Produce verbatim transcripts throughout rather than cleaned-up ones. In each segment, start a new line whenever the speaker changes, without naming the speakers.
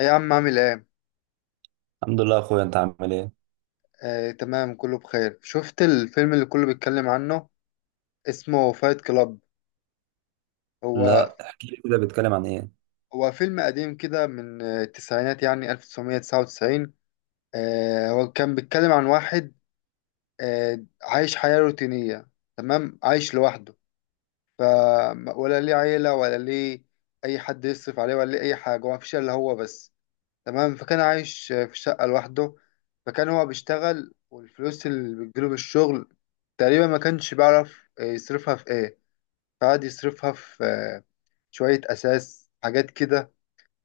ايه يا عم عامل ايه؟
الحمد لله يا اخويا. انت عامل ايه؟
آه، تمام كله بخير. شفت الفيلم اللي كله بيتكلم عنه؟ اسمه فايت كلاب. هو
لا، احكي لي كده بيتكلم عن ايه.
هو فيلم قديم كده من آه، التسعينات، يعني ألف وتسعمية تسعة وتسعين. آه، هو كان بيتكلم عن واحد آه، عايش حياة روتينية. تمام، عايش لوحده. ف ولا ليه عيلة ولا ليه أي حد يصرف عليه، ولا ليه أي حاجة، هو مفيش إلا هو بس. تمام، فكان عايش في شقة لوحده. فكان هو بيشتغل والفلوس اللي بتجيله بالشغل تقريبا ما كانش بيعرف يصرفها في ايه. فقعد يصرفها في آه، شوية أساس، حاجات كده،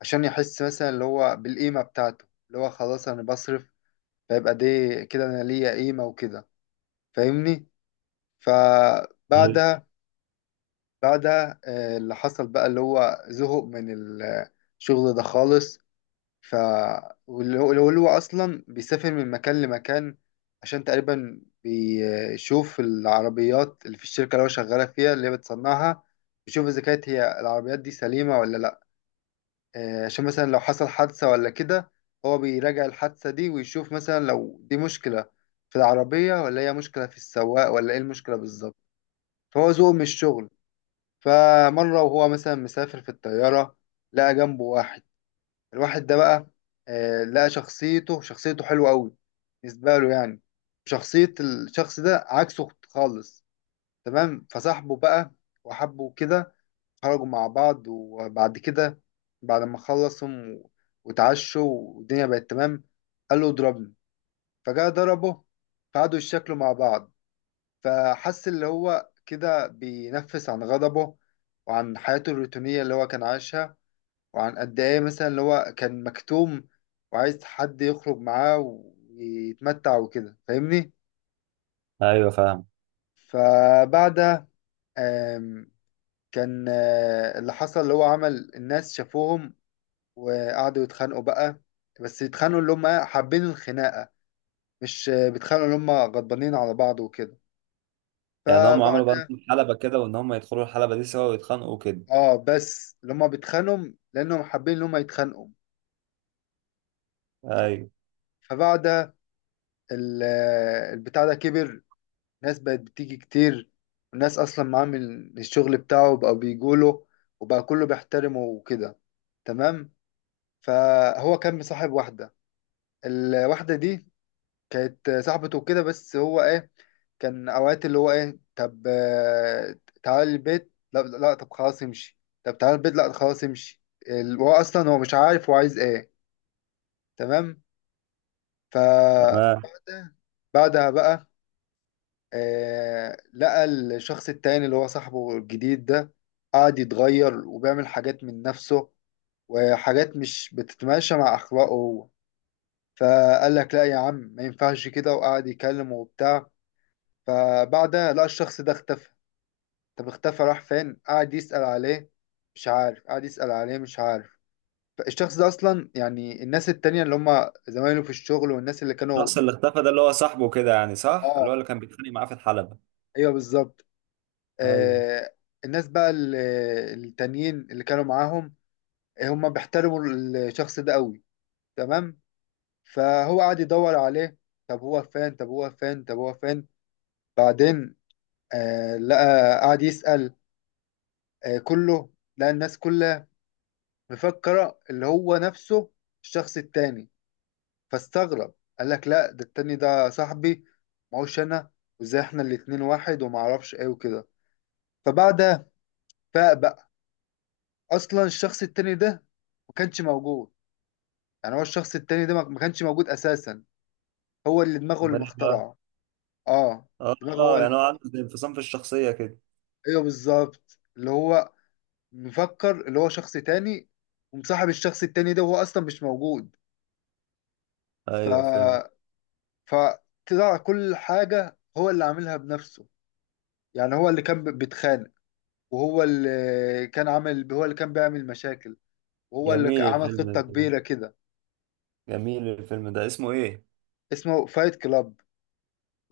عشان يحس مثلا اللي هو بالقيمة بتاعته، اللي هو خلاص أنا بصرف، فيبقى دي كده أنا ليا قيمة وكده. فاهمني؟
مم.
فبعدها بعدها آه، اللي حصل بقى اللي هو زهق من الشغل ده خالص. ف واللي هو اللي هو اصلا بيسافر من مكان لمكان عشان تقريبا بيشوف العربيات اللي في الشركه اللي هو شغاله فيها، اللي هي بتصنعها، بيشوف اذا كانت هي العربيات دي سليمه ولا لا. آه، عشان مثلا لو حصل حادثه ولا كده، هو بيراجع الحادثه دي ويشوف مثلا لو دي مشكله في العربيه، ولا هي مشكله في السواق، ولا ايه المشكله بالظبط. فهو ذوقه من الشغل. فمره وهو مثلا مسافر في الطياره، لقى جنبه واحد. الواحد ده بقى، آه، لقى شخصيته شخصيته حلوة قوي بالنسبة له، يعني شخصية الشخص ده عكسه خالص. تمام، فصاحبه بقى وحبه كده. خرجوا مع بعض، وبعد كده بعد ما خلصهم و- واتعشوا والدنيا بقت تمام، قال له اضربني. فجاء ضربه، فقعدوا يتشكلوا مع بعض. فحس اللي هو كده بينفس عن غضبه وعن حياته الروتينية اللي هو كان عايشها، وعن قد ايه مثلا اللي هو كان مكتوم وعايز حد يخرج معاه ويتمتع وكده. فاهمني؟
ايوه، فاهم.
فبعدها آم، كان آه، اللي حصل اللي هو عمل الناس شافوهم وقعدوا يتخانقوا بقى. بس يتخانقوا اللي هم إيه؟ حابين الخناقة، مش آه، بيتخانقوا اللي هم غضبانين على بعض وكده.
يعني هم عملوا بقى
فبعدها
حلبة كده، وان هم يدخلوا الحلبة دي سوا ويتخانقوا كده.
اه، بس اللي هم بيتخانقوا لانهم حابين اللي هم يتخانقوا.
ايوه.
فبعدها ال- آه، البتاع ده كبر، ناس بقت بتيجي كتير، وناس اصلا معامل الشغل بتاعه بقى بيجوله، وبقى كله بيحترمه وكده. تمام، فهو كان مصاحب واحدة. الواحدة دي كانت صاحبته وكده، بس هو ايه، كان اوقات اللي هو ايه، طب آه، تعالى البيت، لا لا، طب خلاص امشي. طب تعالى البيت، لا خلاص امشي. ال- هو اصلا هو مش عارف هو عايز ايه. تمام. ف
تمام.
بعدها بعدها بقى آه، لقى الشخص التاني اللي هو صاحبه الجديد ده قاعد يتغير وبيعمل حاجات من نفسه، وحاجات مش بتتماشى مع أخلاقه هو. فقال لك لا يا عم، ما ينفعش كده، وقعد يكلمه وبتاع. فبعدها لقى الشخص ده اختفى. طب اختفى راح فين؟ قعد يسأل عليه، مش عارف. قعد يسأل عليه، مش عارف. فالشخص ده أصلا، يعني الناس التانية اللي هم زمايله في الشغل والناس اللي كانوا
الشخص
ب...
اللي اختفى ده اللي هو صاحبه كده، يعني صح؟ اللي
اه
هو اللي كان بيتخانق معاه في الحلبة؟
ايوه بالظبط.
ايوه.
آه، الناس بقى ال- التانيين اللي كانوا معاهم، آه، هم بيحترموا الشخص ده قوي. تمام، فهو قعد يدور عليه. طب هو فين؟ طب هو فين؟ طب هو فين؟ بعدين آه، لقى قعد يسأل. آه كله لقى الناس كلها مفكرة اللي هو نفسه الشخص التاني. فاستغرب، قال لك لا، ده التاني ده صاحبي، ما هوش انا، وازاي احنا الاتنين واحد وما اعرفش ايه وكده. فبعدها فاق بقى. اصلا الشخص التاني ده ما كانش موجود. يعني هو الشخص التاني ده ما ما كانش موجود اساسا، هو اللي دماغه اللي
امال ايه بقى؟
مخترعه. اه دماغه هو
اه،
اللي...
يعني هو عنده زي انفصام في الشخصية كده.
ايوه بالظبط، اللي هو مفكر اللي هو شخص تاني ومصاحب الشخص التاني ده وهو اصلا مش موجود. ف
ايوه، فهمت.
فطلع كل حاجه هو اللي عاملها بنفسه. يعني هو اللي كان ب- بيتخانق، وهو اللي كان عامل، هو اللي كان بيعمل مشاكل، وهو اللي ك-
جميل
عمل خطه
الفيلم ده.
كبيره كده.
جميل الفيلم ده، اسمه ايه؟
اسمه فايت كلاب،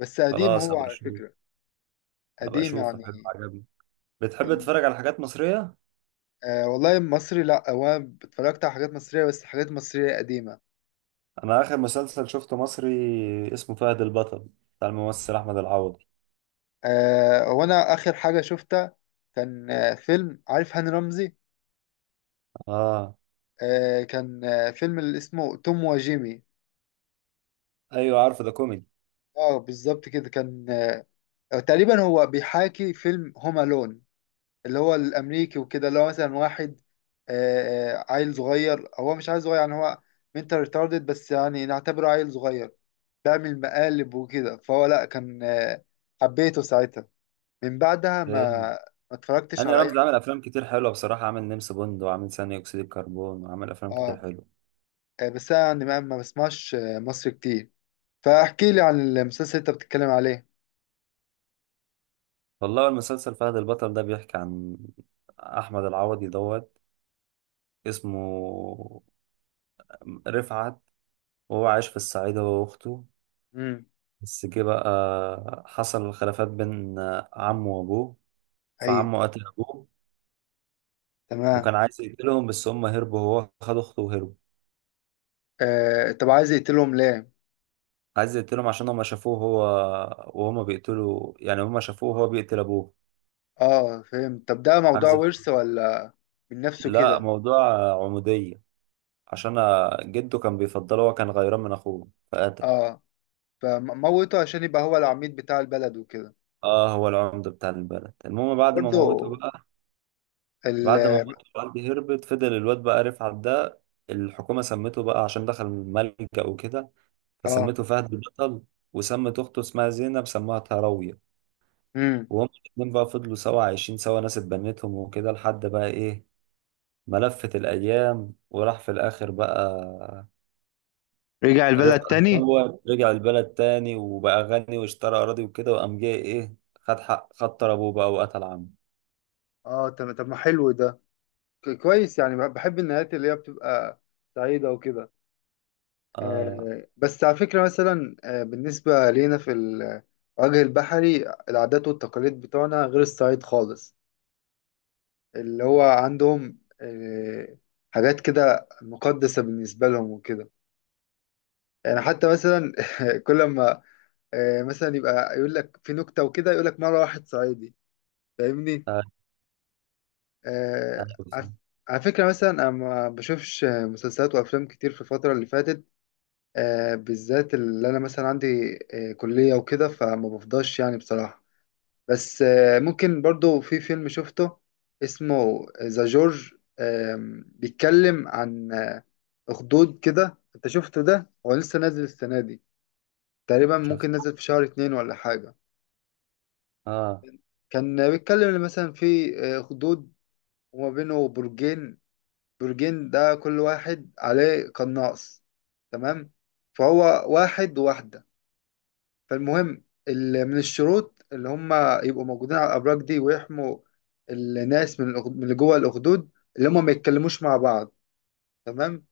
بس قديم
خلاص،
هو
هبقى
على
اشوف.
فكره.
هبقى
قديم
اشوفه، حلو،
يعني
عجبني. بتحب
من
تتفرج على حاجات مصرية؟
آه. والله مصري لا، هو انا اتفرجت على حاجات مصرية، بس حاجات مصرية قديمة.
انا اخر مسلسل شفته مصري اسمه فهد البطل، بتاع الممثل احمد العوضي.
آه، هو انا اخر حاجة شفتها كان آه فيلم، عارف هاني رمزي؟
اه.
آه كان آه فيلم اللي اسمه توم وجيمي.
ايوه، عارفه ده، كوميدي.
اه بالظبط كده كان. آه تقريبا هو بيحاكي فيلم هوم الون، اللي هو الامريكي وكده، اللي هو مثلا واحد آه آه، عيل صغير. هو مش عيل صغير، يعني هو منتال ريتاردد، بس يعني نعتبره عيل صغير، بيعمل مقالب وكده. فهو لا كان آه، حبيته ساعتها. من بعدها ما
جامد.
ما اتفرجتش
هاني
على اي
رمزي
حاجه.
عامل افلام كتير حلوه بصراحه، عامل نمس بوند، وعامل ثاني اكسيد الكربون، وعامل افلام كتير
اه
حلوه.
آه، بس انا يعني ما ما بسمعش آه، مصري كتير. فاحكي لي عن المسلسل اللي انت بتتكلم عليه.
والله المسلسل فهد البطل ده بيحكي عن احمد العوضي دوت اسمه رفعت، وهو عايش في الصعيد هو واخته.
امم،
بس جه بقى حصل خلافات بين عمه وابوه،
ايوه،
فعمه قتل ابوه،
تمام.
وكان عايز يقتلهم بس هم هربوا، هو خد اخته وهربوا.
آه طب عايز يقتلهم ليه؟
عايز يقتلهم عشان هما شافوه، هو وهما بيقتلوا، يعني هما شافوه وهو بيقتل ابوه.
اه فهمت. طب ده موضوع
عايز
ورث ولا من نفسه
لا،
كده؟
موضوع عمودية، عشان جده كان بيفضله، هو كان غيران من اخوه فقتل.
اه، فموته عشان يبقى هو العميد بتاع البلد وكده.
اه، هو العمدة بتاع البلد. المهم بعد ما
وبرضه
موته بقى،
ال...
بعد ما موته والدي هربت، فضل الواد بقى رفعت ده الحكومة سمته بقى عشان دخل ملجأ وكده،
اه،
فسمته فهد البطل، وسمت أخته اسمها زينب سموها تهراوية.
امم،
وهم الاتنين بقى فضلوا سوا، عايشين سوا، ناس اتبنتهم وكده، لحد بقى إيه، ملفت الأيام وراح في الآخر بقى
رجع البلد
ربح.
تاني.
الأول رجع البلد تاني وبقى غني واشترى أراضي وكده، وقام جاي إيه، خد حق، خد طار أبوه بقى وقتل عمه.
اه طب، طب ما حلو ده، ك- كويس يعني. بحب النهايات اللي هي بتبقى سعيدة وكده.
آه.
آه، بس على فكرة مثلا آه، بالنسبة لينا في الوجه البحري العادات والتقاليد بتوعنا غير الصعيد خالص. اللي هو عندهم آه، حاجات كده مقدسة بالنسبة لهم وكده. يعني حتى مثلا كل ما آه، مثلا يبقى يقول لك في نكتة وكده، يقول لك مرة واحد صعيدي. فاهمني؟
آه.
آه، على
أيوه.
على فكرة مثلا أنا ما بشوفش مسلسلات وأفلام كتير في الفترة اللي فاتت. آه، بالذات اللي انا مثلا عندي آه، كلية وكده، فما بفضاش يعني بصراحة. بس آه، ممكن برضو في فيلم شفته اسمه ذا جورج. آم، بيتكلم عن آه، اخدود كده. انت شفته ده؟ هو لسه نازل السنة دي تقريبا،
شفت.
ممكن نازل في شهر اتنين ولا حاجة.
آه.
كان بيتكلم إن مثلا في آه، اخدود وما بينه برجين. برجين ده كل واحد عليه قناص. تمام، فهو واحد وواحدة. فالمهم ال- من الشروط اللي هم يبقوا موجودين على الأبراج دي ويحموا الناس من الأخ- من اللي جوه الأخدود، اللي هم ما يتكلموش مع بعض. تمام،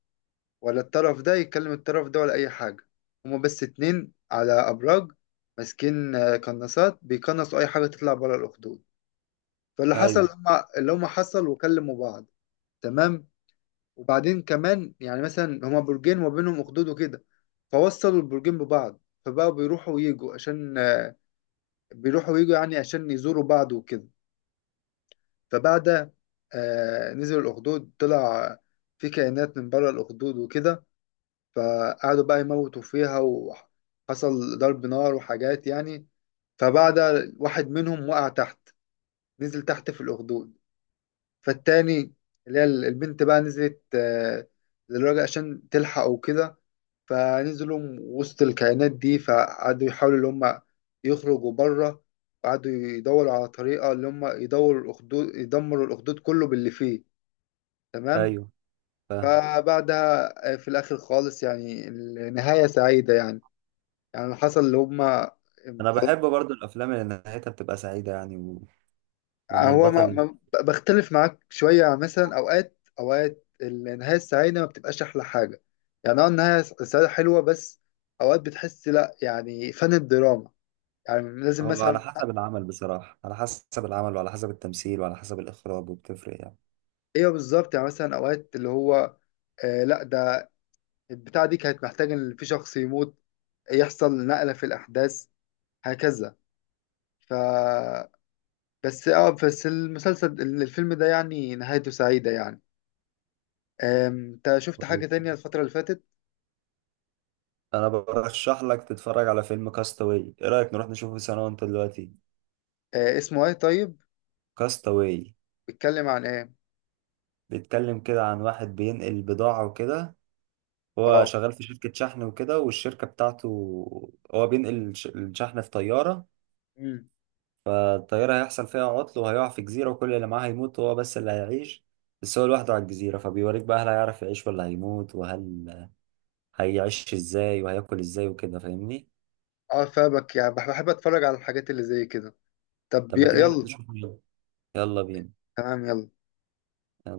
ولا الطرف ده يكلم الطرف ده، ولا أي حاجة. هم بس اتنين على أبراج، ماسكين آه، قناصات، بيقنصوا أي حاجة تطلع بره الأخدود. فاللي حصل
أيوه.
هم اللي هم حصل وكلموا بعض. تمام، وبعدين كمان يعني مثلا هما برجين وما بينهم أخدود وكده، فوصلوا البرجين ببعض، فبقوا بيروحوا ويجوا عشان آه، بيروحوا ويجوا يعني عشان يزوروا بعض وكده. فبعد آه، نزل الأخدود، طلع في كائنات من بره الأخدود وكده. فقعدوا بقى يموتوا فيها، وحصل ضرب نار وحاجات يعني. فبعد، واحد منهم وقع تحت، نزل تحت في الأخدود. فالتاني اللي هي البنت بقى نزلت آه للراجل عشان تلحقه وكده. فنزلوا وسط الكائنات دي، فقعدوا يحاولوا اللي هم يخرجوا بره، وقعدوا يدوروا على طريقة اللي هم يدوروا الأخدود، يدمروا الأخدود كله باللي فيه. تمام.
أيوه، فاهم.
فبعدها آه، في الآخر خالص يعني النهاية سعيدة يعني. يعني اللي حصل اللي هم،
أنا بحب برضو الأفلام اللي نهايتها بتبقى سعيدة، يعني و... وإن
هو ما
البطل...
ما- بختلف معاك شوية. مثلا أوقات أوقات النهاية السعيدة ما بتبقاش أحلى حاجة. يعني أه، النهاية السعيدة حلوة، بس أوقات بتحس لأ، يعني فن الدراما يعني لازم
هو على
مثلا.
حسب العمل بصراحة، على حسب العمل وعلى حسب التمثيل وعلى حسب الإخراج، وبتفرق يعني.
ايوه بالظبط. يعني مثلا اوقات اللي هو آه لا، ده البتاعه دي كانت محتاجه ان في شخص يموت، يحصل نقله في الاحداث هكذا. ف بس اه، بس المسلسل الفيلم ده يعني نهايته سعيده يعني. آم، انت شفت حاجه تانية الفتره اللي فاتت؟
أنا برشح لك تتفرج على فيلم كاستاوي. إيه رأيك نروح نشوفه سوا أنت دلوقتي؟
آه اسمه ايه طيب؟
كاستاوي
بيتكلم عن ايه؟
بيتكلم كده عن واحد بينقل بضاعة وكده. هو
اه،
شغال في شركة شحن وكده، والشركة بتاعته هو بينقل الش- الشحن في طيارة.
امم،
فالطيارة هيحصل فيها عطل وهيقع في جزيرة، وكل اللي معاه هيموت وهو بس اللي هيعيش. بس هو لوحده على الجزيرة، فبيوريك بقى هل هيعرف يعيش ولا هيموت، وهل هيعيش ازاي وهياكل ازاي وكده، فاهمني؟
اه فابك يعني بح- بحب اتفرج على الحاجات اللي زي كده. طب
طب
ي-
ما تيجي نروح
يلا.
نشوفه يلا، يلا بينا،
تمام، يلا.
يلا.